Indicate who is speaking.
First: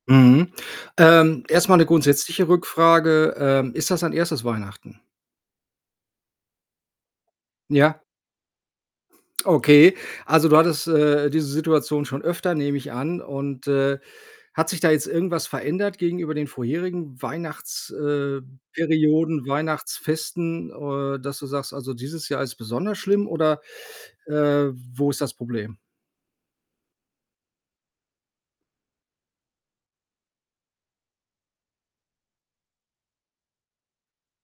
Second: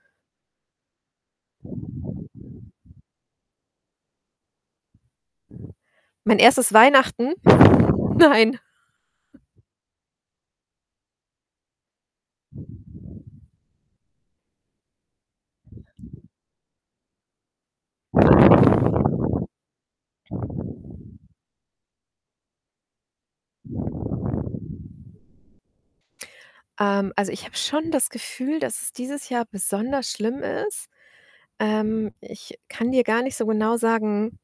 Speaker 1: Mhm. Ähm, erst mal 'ne grundsätzliche Rückfrage. Ähm, ist das dein 1. Weihnachten?
Speaker 2: Mein 1. Weihnachten?
Speaker 1: Ja.
Speaker 2: Nein.
Speaker 1: Okay. Also, du hattest, äh, diese Situation schon öfter, nehme ich an. Und, äh, hat sich da jetzt irgendwas verändert gegenüber den vorherigen Weihnachts äh, Perioden, Weihnachtsfesten, äh, dass du sagst: „Also dieses Jahr ist besonders schlimm“, oder, äh, wo ist das Problem?
Speaker 2: Ähm, also, ich habe schon das Gefühl, dass es dieses Jahr besonders schlimm ist. Ähm, ich kann dir gar nicht so genau sagen